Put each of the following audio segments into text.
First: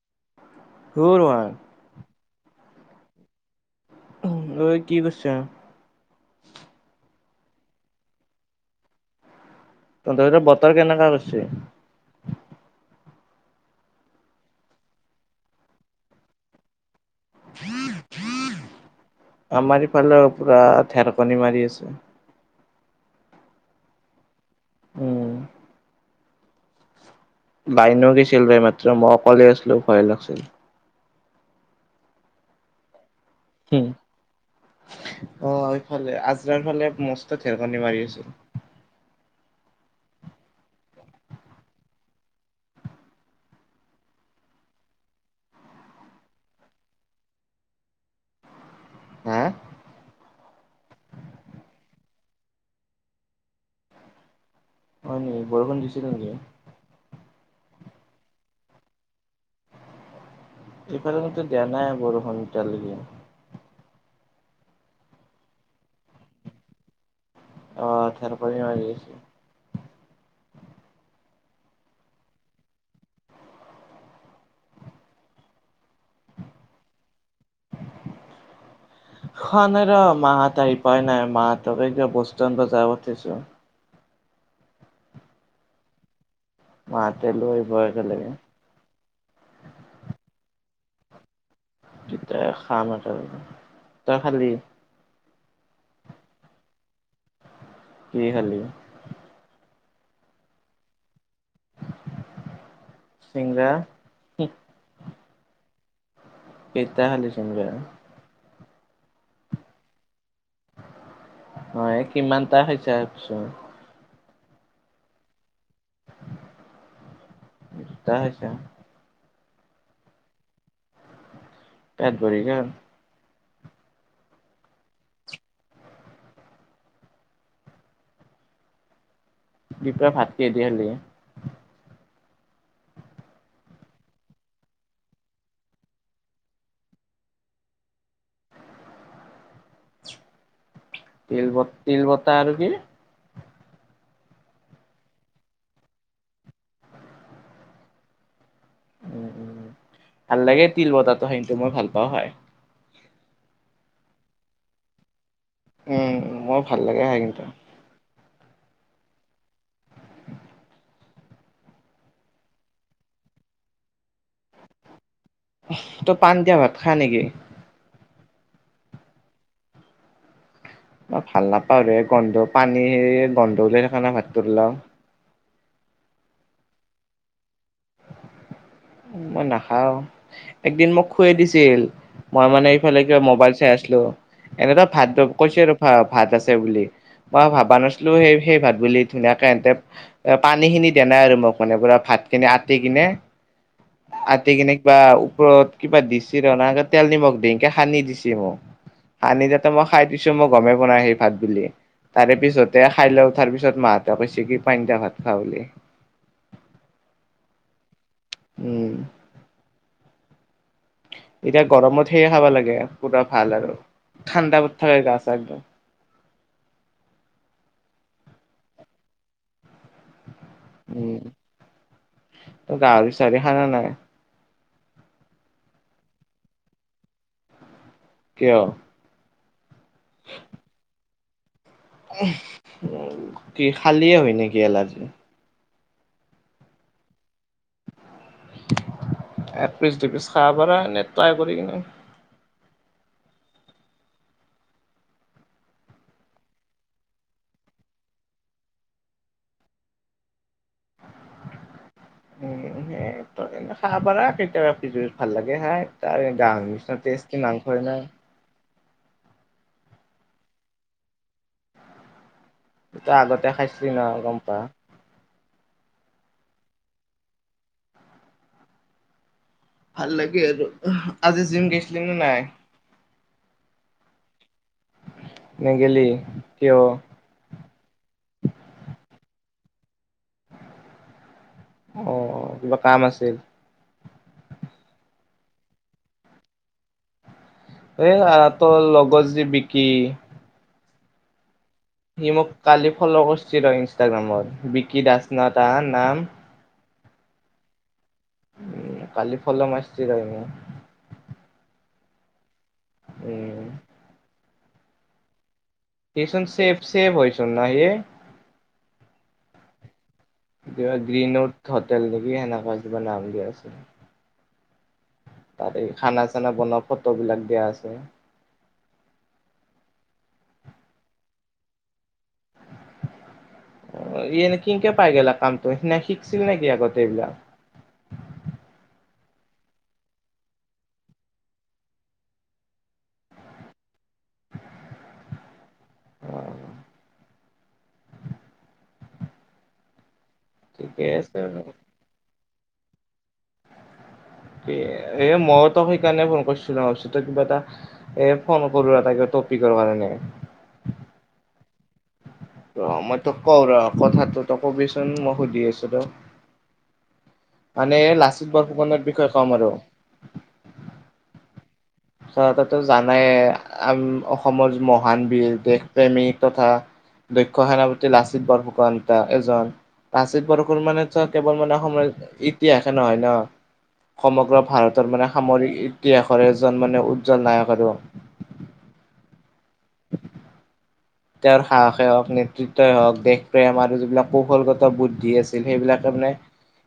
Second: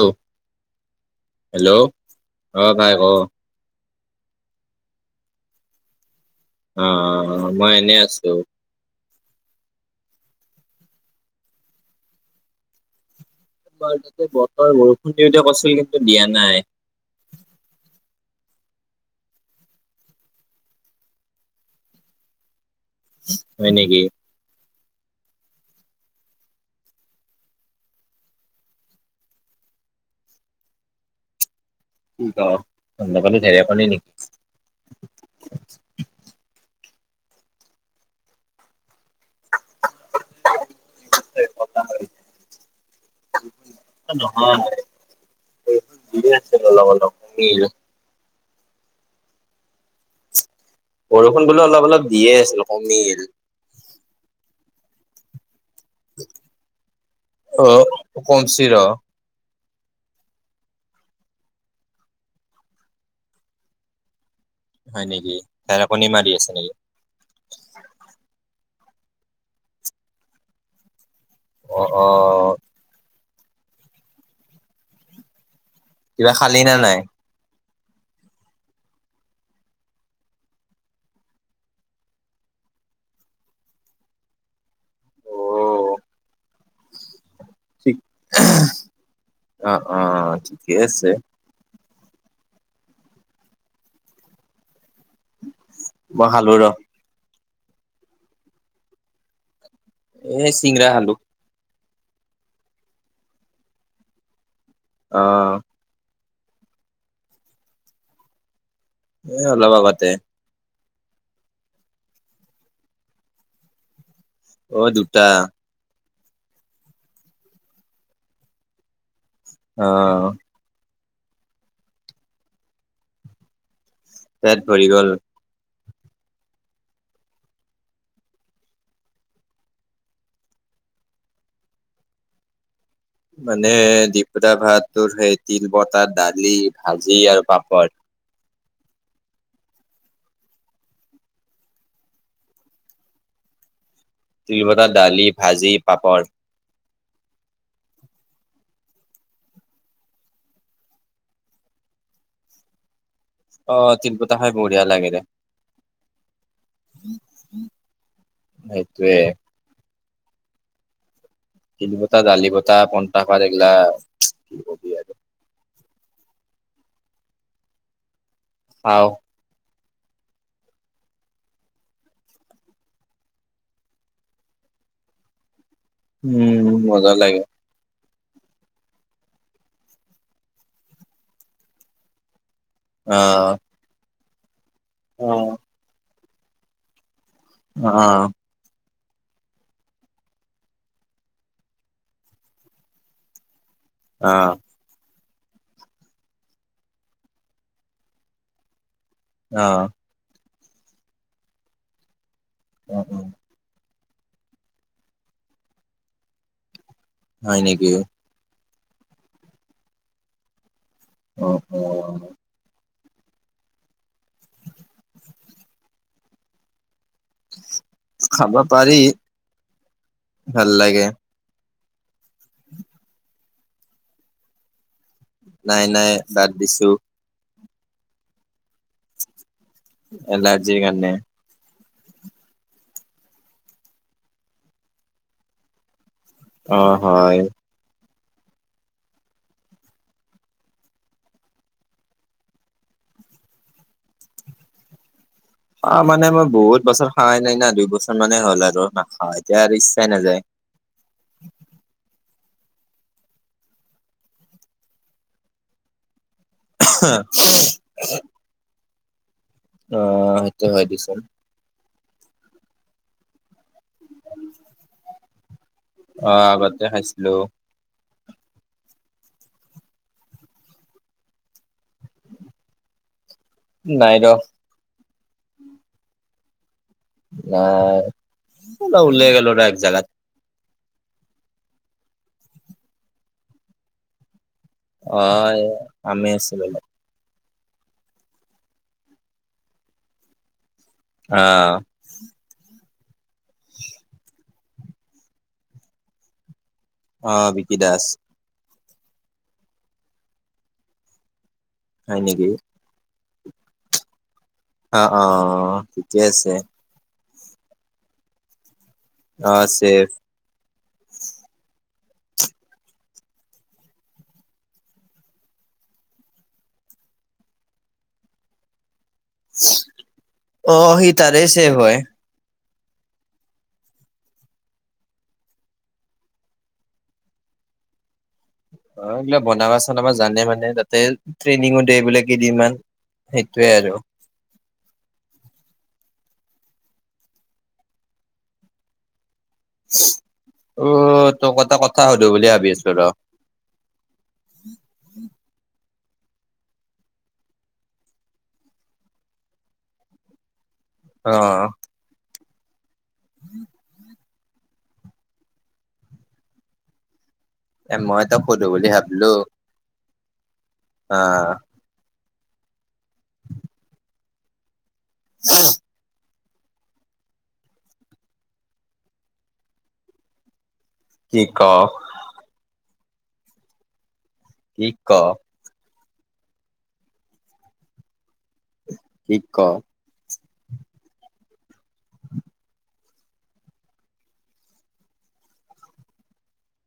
অ', কৰ হয়? হেল্ল' অ' ভাই ক'। ঐ' কি' কৰিছা? অ, অ, মই এনেই আছো। তহঁতৰ বতৰ কেনেকা কৰিছে? আমাৰ তাতে বতৰ বৰষুণ দিওঁ দিওঁ কৰিছিল কিন্তু দিয়া নাই। আমাৰ ইফালে পুৰা ধেৰকণি মাৰি আছে। হয় নেকি। উম। বাইদিও গৈছিল ৰে এইমাত্ৰ মই অকলে আছিলো ভয় লাগিছিল। [unintelligible] তহতৰ খেইফলে ধেৰকণি নেকি? অ', এইফালে আজাৰ ফালে মস্ত ধেৰকণী মাৰি আছে। [unintelligible] [unintelligible] এনে আছোঁ লগৰ লগ [unintelligible] হা' বৰষুণ বোলো অলপ অলপ দিয়ে আছিল কমিল। হয়', নেকি বৰষুণ দিছিলে নেকি? অ', কমচি ৰ'। এইফালে দিয়া নাই বৰষুণ এতিয়ালৈকে। হয়', নেকি ধেৰেকণি মাৰি আছে নেকি? অ', ধেৰকণি মাৰি আছে। অ', অ', কিবা খালি নে নাই? [unintelligible] খোৱা নাই ৰ মাহঁত আহি পোৱাই নাই মাহঁতকে এইটো বস্তু আনিব যাব পঠিইছো। অ মাহতে লৈ ব' ঠিক একেলগে। অ', অ', ঠিকেই আছে। তেতিয়া খাম আৰু, তই খালি? মই খালো ৰ'। কি খালি? এই চিংগৰা খালোঁ। চিংৰা। অ', কেইটা খালি চিংৰা। এ' অলপ আগতে। হয় কিমানটা খাইছা পিছে। অ দুটা। দুটা খাইছা। অ', পেট ভৰি গ'ল। পেট ভৰি গ'ল। দুপৰীয়া ভাত কিহে দি খালি? মানে দুপৰীয়া ভাত তোৰ সেই তিলপতাত, দালি, ভাজি আৰু পাপৰ। তিল ব তিল বটা আৰু কি? তিল বটা দালি ভাজি পাপৰ। উম উম ভাল লাগে তিল বটাটো সেইটো মই ভাল পাওঁ হয়। অ তিলবটা খাই বঢ়িয়া লাগে দে। উম মোৰ ভাল লাগে খাই কিন্তু। সেইটোৱেই। তিল বটা দালি বটা পন্থা ভাত এইগিলা আৰু তই পান দিয়া ভাত খাই নেকি? খাওঁ। মই ভাল নাপাওঁ ৰে গন্ধ পানী সেই গন্ধ ওলাই সেইকাৰণে নে ভাতটো ওলাওঁ। উম মজ্জা লাগে। মই নাখাও একদিন মোক খুৱেই দিছিল মই মানে সিফালে অ কিবা মোবাইল চাই আছিলোঁ এনেকুৱা ভাত অ কৈছে আৰু ভা ভাত আছে বুলি। মই ভাবা অ নাছলো সেই সেই ভাত বুলি। ধুনীয়াকে এন্তে পানী খিনি দে নাই আৰু মোক মানে পুৰা ভাতখিনি আটি কিনে অ অ আতি কেনে কিবা ওপৰত কিবা দিছিল ৰে তেল নিমখ দিকে সানি দিছি মোক। সানি অ যাতে মই খাই দিছো মই গমেই পোৱা নাই সেই ভাত বুলি তাৰে পিছতে খাই অ লৈ উঠাৰ পিছত মা তাৰ পিছত কি পান্টা ভাত খাওঁ বুলি। হয় নেকি? উম। অ এতিয়া অ গৰমত সেইয়ে খাব লাগে পুৰা ভাল আৰু ঠাণ্ডা কৰি থাকে গা চা একদম। খাব পাৰি। ভাল লাগে উম। তই গাহৰি চাহৰি খাওঁ নে নাই? নাই নাই বাদ দিছোঁ। কিয়? এলাৰ্জি ৰ কাৰণে। উহ হু কি খালিয়ে হয় নেকি এলাৰ্জি? অ হয়। এ পিচ দু পিচ খাব পাৰ নে ট্ৰাই কৰি কিনে। অ মানে মই বহুত বছৰ খাৱা নাই না দুই বছৰ মানে হ'ল আৰু নাখাওঁ এতিয়া আৰু ইচ্ছাই নাজাই। উম সেই তই এনে খাবা পাৰা কেতিয়াবা ভাল লাগে খাই। তাৰে গাহৰিৰ নিচিনা টেষ্টি মাংসই নাই। অ সেইটো হয় পিছে। তই আগতে খাইছিলি ন গম পাওঁ। অ আগতে খাইছিলোঁ। ভাল লাগে আৰু আজি জিম গেইছিলি নে নাই? নাই ৰ। নেগেলি কিয়? আহ এই অলপ উলাই গলো ৰ এক জাগাত। অ কিবা কাম আছিল? অ এয়া কামেই আছিল অলপ। এই আ তৰ লগৰ যি বিকি অ। সি মোক কালি ফ'ল কৰিছিল ৰ ইনষ্টাগ্ৰামত বিকি দাস না তাৰ নাম। অ বিকি দাস। উম কালি ফ'ল' মাৰছি তাই মোক। হয় নেকি? উম। অঁ অহ। সিচোন চেফ চেফ হয় চোন ন সি? অঁ চেফ। কিবা গ্ৰীণ উথ হোটেল নেকি, সেনেকুৱা কিবা নাম দিয়া আছে। তাত, এই খানা চানা বনোৱা ফটো বিলাক দিয়া আছে। অ', সি তাৰে ছেফ হয়। অ', ই এনে কিনকে পায় গেলা কামটো সি নে শিকছিল নেকি আগতে এইবিলাক? অ', এইবিলাক বনাবা চনাবা জানে মানে, তাতে ট্ৰেইনিঙো দিয়ে বোলে কেইদিনমান। সেইটোৱে আৰু। অ উ, ঠিকে আছে তোক বাৰু। এটা কথা সুধো বুলি ভাবি আছো ৰ। এ, এ মই তোক সেইকাৰণে ফোন কৰিছিলো অঁ তই কিবা এটা এ, ফোন কৰো এটা কিবা টপিকৰ কাৰণে। অঁ। অ', মই তোক কওঁ ৰ, কথাটো তই কবিচোন, মই সুধি আছোঁ ৰ। এ মানে, মই তোক লাচিত সুধো বুলি বৰফুকনৰৰ বিষয়ে কম আৰু। আ। ধৰা তই তো জানাইয়ে আম অসমৰ মহান বীৰ, দেশ প্ৰেমিক তথা দক্ষ সেনাপতি, লাচিত বৰফুকন্তা এজন লাচিত বৰফুৰ মানে কি কেৱল ক মানে, অসমৰ ইতিহাসে নহয় ন', সমগ্ৰ কি ভাৰতৰ মানে সামৰিক ইতিহাসৰে এজন মানে, উজ্জ্বল নায়ক আৰু। [unintelligible] তেওঁৰ সাহসে হওঁক, নেতৃত্বই হওঁক, দেশ প্ৰেম আৰু যিবিলাক কৌশলগত বুদ্ধি আছিল সেইবিলাকে মানে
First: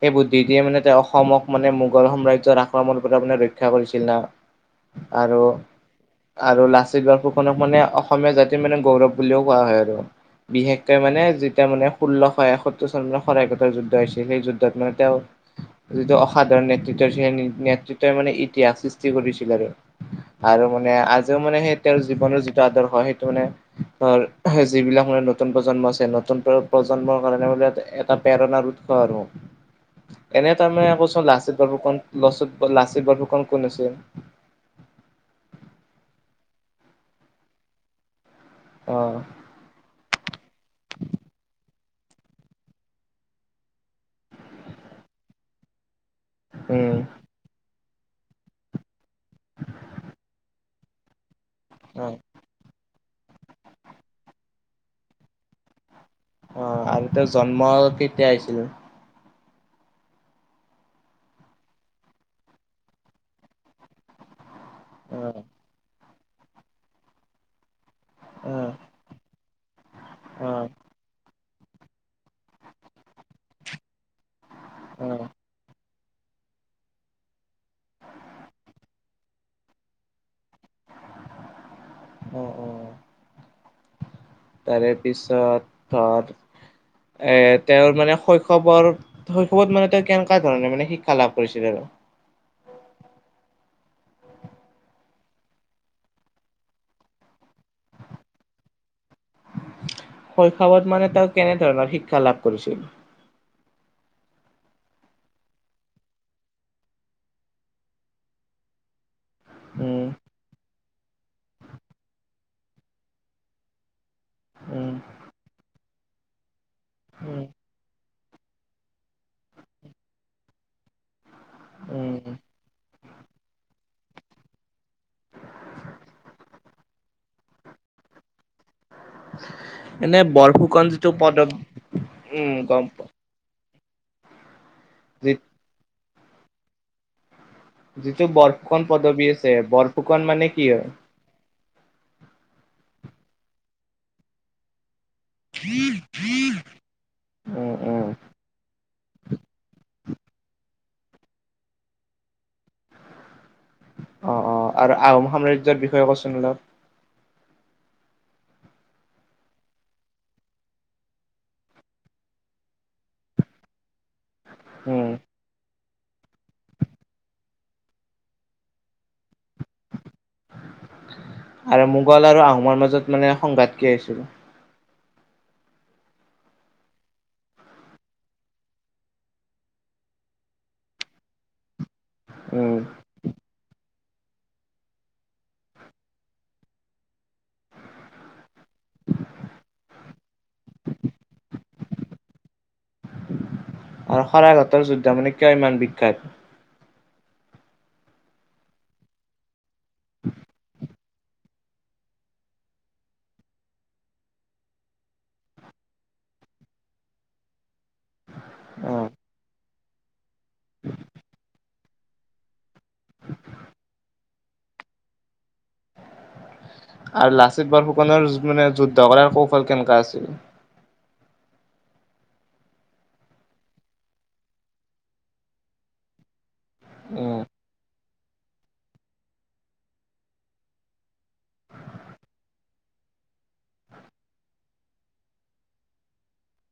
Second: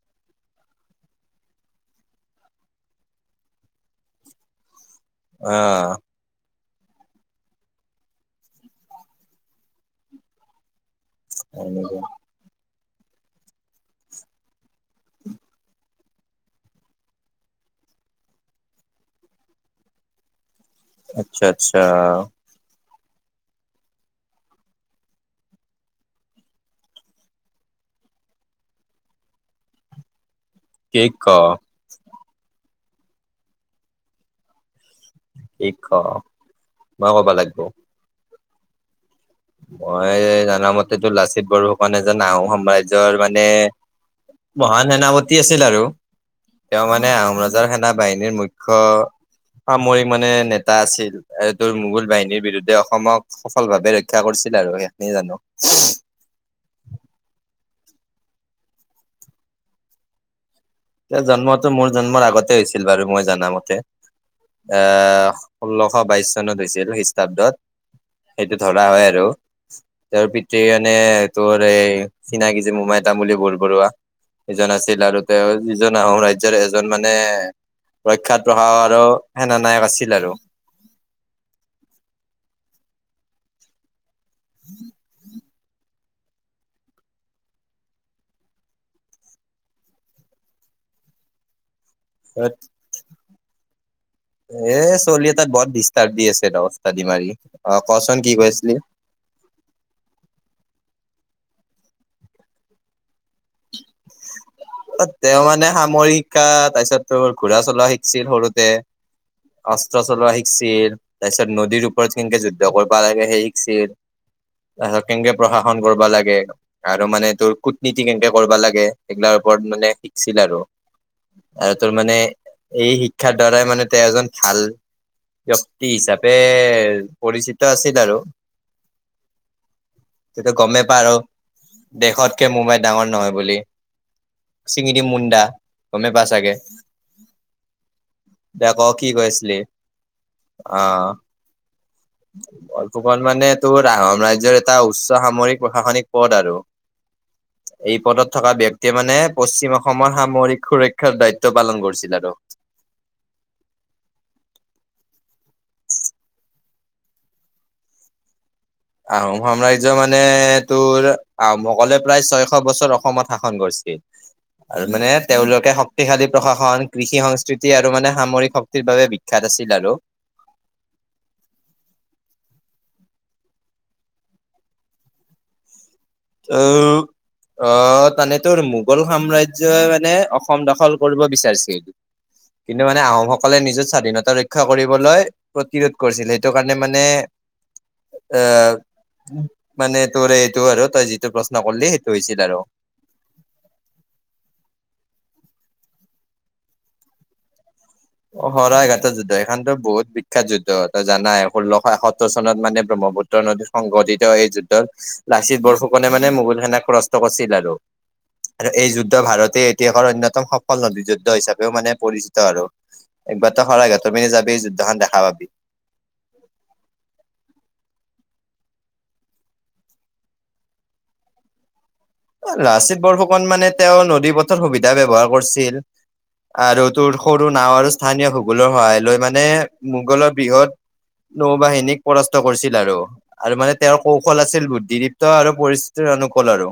সেই বুদ্ধিদিয়ে মানে, তেওঁ অসমক মানে, মোগল সাম্ৰাজ্যৰ আক্ৰমণৰ পৰা ৰক্ষা কৰিছিল না। আৰু, আহ আৰু লাচিত বৰ ফুকনক মানে, অসমীয়া জাতিৰ মানে গৌৰৱ বুলিও কোৱা হয় আৰু, বিশেষকে মানে যেতিয়া মানে এনেকে ষোল্লশ এসত সত্তৰ চন মানে, শৰাইঘাটৰ যুদ্ধ হৈছিলে, সেই যুদ্ধত মানে তেওঁ যিটো অসাধাৰণ নেতৃত্বে দিছিল সেই নেতৃত্বই মানে, ইতিহাস সৃষ্টি কৰিছিল আৰু। আৰু মানে, আজিও আচ্ছা মানে, আচ্ছা সেই তেওঁৰ জীৱনৰ যিটো আদৰ্শ সেইটো মানে ধৰ যিবিলাক মানে, নতুন প্ৰজন্ম আছে, নতুন প্ৰ প্ৰজন্মৰ কাৰণে বোলে এটা প্ৰেৰণাৰ উৎ স আৰু। এনে তাৰমানে, ক চোন লাচিত বাৰফুকন লচিত লাচিত বাৰফুকন কোন আছিল? কি ক? মই কবা লাগব। অহ। মই জনা মতেতো লাচিত বৰফুকন এজন আহোম সাম্ৰাজ্যৰ মানে মহান সেনাপতি আছিল আৰু। তেওঁ উম মানে আহোম ৰজাৰ সেনা বাহিনীৰ মুখ্য সামৰিক মানে নেত টা আছিল এ তোৰ মোগল অ। বাহিনীৰ বিৰুদ্ধে অসমক সফল ভাৱে ৰক্ষ ৰক্ষা কৰিছিল আৰু সেইখিনিয়ে জানো। অ', আৰু তেওঁৰ জন্ম কেতিয়া হৈছিল? তেওঁৰ জন্মটো, মোৰ জন্মৰ আগতে হৈছিল বাৰু মই জনামতে, অ আহ ষোল্লশ বাইশ চনত হৈছিল, খ্ৰীষ্টাব্দত অ সেইটো ধৰা হয় আৰু। তেওঁৰ অ পিতৃ মানে, তোৰ এই চিনাকি যে মোমাই তামূলী বৰ বৰুৱা। যিজন আছিল আৰু তেওঁ যিজন আহোম ৰাজ্যৰ এজন মানে প্ৰখ্যাত প্ৰশাসক আৰু সেনা নায়ক আছিল আৰু। অ' অ'। তাৰে পিছত ধৰ, এ তেওঁৰ মানে শৈশৱৰ শৈশৱত মানে তেওঁ কেনেকুৱা ধৰণৰ মানে শিক্ষা লাভ কৰিছিলে? [unintelligible] [inaudible] এ চলি এটা বৰ ডিষ্টাৰ্ব দি আছে ৰ অস্তাদি মাৰি, অ' ক চোন কি কৈ আছিলি। শৈশৱত মানে তেওঁ কেনেধৰণৰ শিক্ষা লাভ কৰিছিল? [inaudible] তেওঁ মানে সামৰিক শিক্ষা, তাৰপিছত তোৰ ঘোঁৰা চলোৱা শিকিছিল সৰুতে। অস্ত্ৰ উম চলোৱা শিকিছিল, তাৰপিছত নদীৰ ওপৰত কেনেকে যুদ্ধ কৰিব লাগে সেই শিকিছিল উম তাৰপিছত কেনেকে প্ৰশাসন কৰিব লাগে আৰু মানে উম তোৰ কুটনীতি কেন কৰিব লাগে, সেইগিলাৰ ওপৰত মানে শিকিছিল আৰু, আৰু তোৰ উম মানে এই শি শিক্ষাৰ দ্বাৰাই মানে তেওঁ এজন ভাল ব্যক্তি হিচাপে পৰিচিত আছিল আৰু। এনে ত‌ইটো বৰফুকন গমেই পাৱ যিটো আৰু, পদব দেশতকে উম মোমাই গম পা ডাঙৰ নহয় বুলি, চিঙি দিম যি মুণ্ডা, গমেই পাৱ চাগে? যিটো দে ক বৰফুকন কি কৈ পদবী আছে, আছিলি বৰফুকন মানে কি হয়? বৰফুকন মানে তোৰ আহোম ৰাজ্যৰ এটা উচ্চ সামৰিক প্ৰশাসনিক পদ আৰু। উম এই উম পদত থকা ব্যক্তিয়ে মানে পশ্চিম অসমৰ সামৰিক সুৰক্ষাৰ দায়িত্ব পালন কৰিছিল আৰু। অ' অ', আৰু আহোম সাম্ৰাজ্যৰ বিষয়ে ক চোন অলপ। আহোম সাম্ৰাজ্য মানে তোৰ, আহোম অকলে প্ৰায় ছয়শ বছৰ অসমত শাসন কৰিছিল। [inaudible] আৰু মানে তেওঁলোকে শক্ ক্তিশালী প্ৰশাসন, কৃষি-সংস্কৃতি আৰু মানে সামৰিক শক্তিৰ বাবে বিখ্যাত আছিল আৰু। আৰু মোগল আৰু আহোমৰ মাজত মানে সংঘাত কিয় হৈছিল? [inaudible] অ', তাৰমানে তোৰ মোগল সাম্ৰাজ্যই মানে অসম দখল কৰিব বিচাৰিছিল। উম, কিন্তু মানে আহোমসক সকলে নিজৰ স্বাধীনতা ৰক্ষা কৰিবলৈ প্ৰতিৰোধ কৰিছিল, সেইটো কাৰণে মানে এ, মানে তোৰ এইটো আৰু তই যিটো প্ৰশ্ন কৰ্‌লি সেইটো হৈছিল আৰু। আৰু শৰাইঘাটৰ যুদ্ধ মানে কিয় ইমান বিখ্যাত? অ', শৰাইঘাটৰ যুদ্ধ, সেইখনতো বহুত বিখ্যাত যুদ্ধ, তই জানাই, ষোল্লশ এসত্তৰ চনত মানে ব্ৰহ্মপুত্ৰ ত্ৰ নদীত সংঘটিত এই যুদ্ধত লাচিত বৰফুকনে মানে মোগল সেনাক প্ৰৰাস্ত কৰিছিল আৰু। [inaudible] আৰু এই উম, যুদ্ধ ভাৰতীয় ইতিহাসৰ অন্যতম সফল নদী যুদ্ধ হিচাপেও মানে পৰিচিত আৰু। একবাৰ ত‌ই শৰাইঘাটৰ পিনে যাবি, যুদ্ধখন দেখা পাবি। আৰু লাচিত বৰফুকনৰ মানে যুদ্ধ কৰাৰ কৌশল কেনেকা আছিল? এই লাচিত বৰফুকন মানে তেওঁ নদী পথৰ সুবিধা ব্যৱহাৰ কৰিছিল। আৰু তোৰ উম, সৰু নাঁৱৰ আৰু স্থানীয় ভূগোলৰ সহায় লয়, মানে মোগলৰ বৃহৎ নৌ-বাহিনীক পৰাস্ত কৰিছিল আৰু। আৰু মানে তেওঁৰ কৌশল আছিল বুদ্ধিদীপ্ত আৰু পৰিস্থিতিৰ অনুকুল আৰু।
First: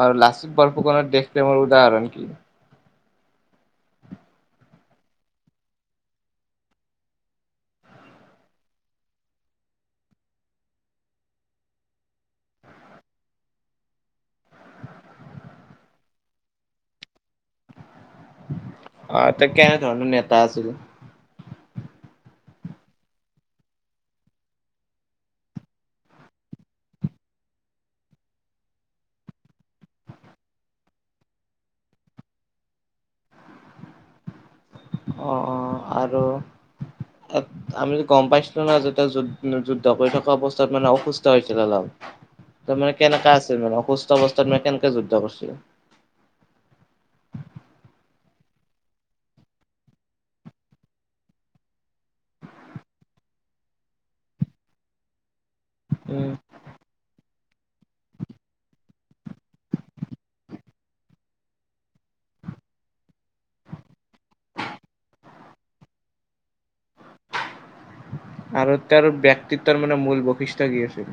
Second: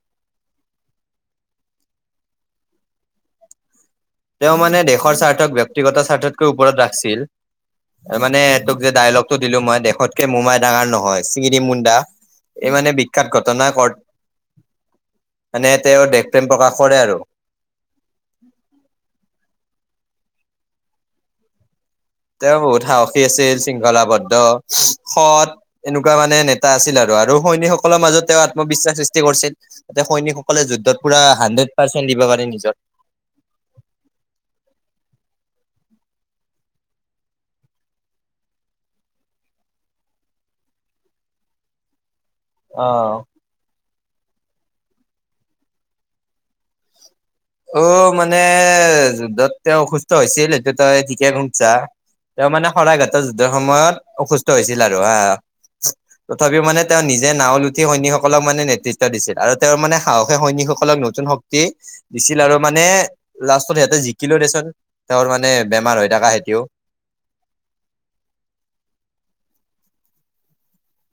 আৰু লাচিত বৰফুকত দেশপ্ৰেমৰ উদাহৰণ কি? তেওঁ মানে দেশৰ স্বাৰ্থক ব্যক্তিগত স্বাৰ্থতকৈ ওপৰত ৰাখছিল। এ, মানে তোক যে ডাইলগটো দিলো মই, 'দেশতকে মোমাই ডাঙৰ নহয়, চিঙি দিম মুণ্ডা'। এই মানে বিখ্যাত ঘটনা কৰ, মানে তেওঁ দেশ প্ৰেম প্ৰকাশ কৰে আৰু। অ', তেওঁ কেনেধৰণৰ নেতা আছিল? তেওঁ বহুত সাহসী আছিল, শৃংখলাবদ্ধ, সৎ। এনেকুৱা মানে নেতা আছিল আৰু আৰু সৈনিকসকলৰ মাজত তেওঁ আত্মবিশ্বাস সৃষ্টি কৰিছিল। যাতে সৈনিকসকলে যুদ্ধত পুৰা হাড্ৰেড পাৰ্চেণ্ট দিব পাৰে নিজৰ। অ' অ' আৰু [inaudible] আমিতো গম পাইছিলো ন', যেতিয়া যু-যুদ্ধ কৰি থকা অৱস্থাত মানে অসুস্থ হৈছিল অলপ। তোৰ মানে অ কেনেকা আছিল মানে, অসুস্থ অৱস্থাত মানে কেনেকে যুদ্ধ কৰিছিল? অ', মানে যুদ্ধত তেওঁ অসুস্থ হৈছিল, সেইটো তই ঠিকে শুনছা। তেওঁ মানে শৰাইঘাটৰ যুদ্ধৰ সময়ত অসুস্থ হৈছিল আৰু হা, উম, তথাপিও মানে তেওঁ নিজে নাও লৈ উঠি সৈনিকসকলক মানে নেতৃত্ব দিছিল আৰু তেওঁৰ মানে সাহসে সৈনিকসকলক নতুন শক্তি দিছিল আৰু মানে, লাষ্টত সিহঁতে জিকিলো দেচোন, তেওঁৰ মানে বেমাৰ হৈ থাকা হেতিও। আৰু তেওঁৰ ব্যক্তিত্বৰ মানে মূল বৈশিষ্ট কি আছিল?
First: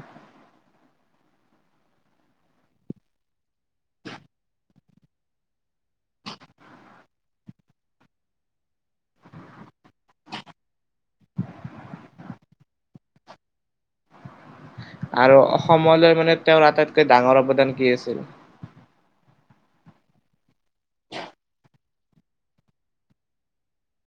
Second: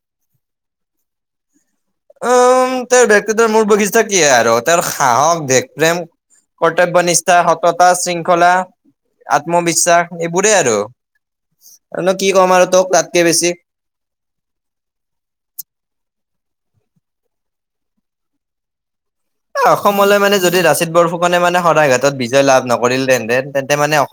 উম', তেওঁৰ ব্যক্তিতৰ মূল বৈশিষ্ট্য কি আৰু তেওঁৰ সাহস দেশ প্ৰেম। কৰ্তব্য নিষ্ঠা, সততা, শৃংখলা। আত্মবিশ্বাস এইবোৰেই আৰু আৰু নো কি কম আৰু তোক তাতকে বেছি। আৰু অসমলৈ মানে তেওঁৰ আটাইতকৈ ডাঙৰ অৱদান কি আছিল? এ, অসমলৈ মানে যদি লাচিত বৰফুকনে মানে শৰাই ঘাটত বিজয় লাভ নকৰিল তেনতেন, তেন্তে মানে অ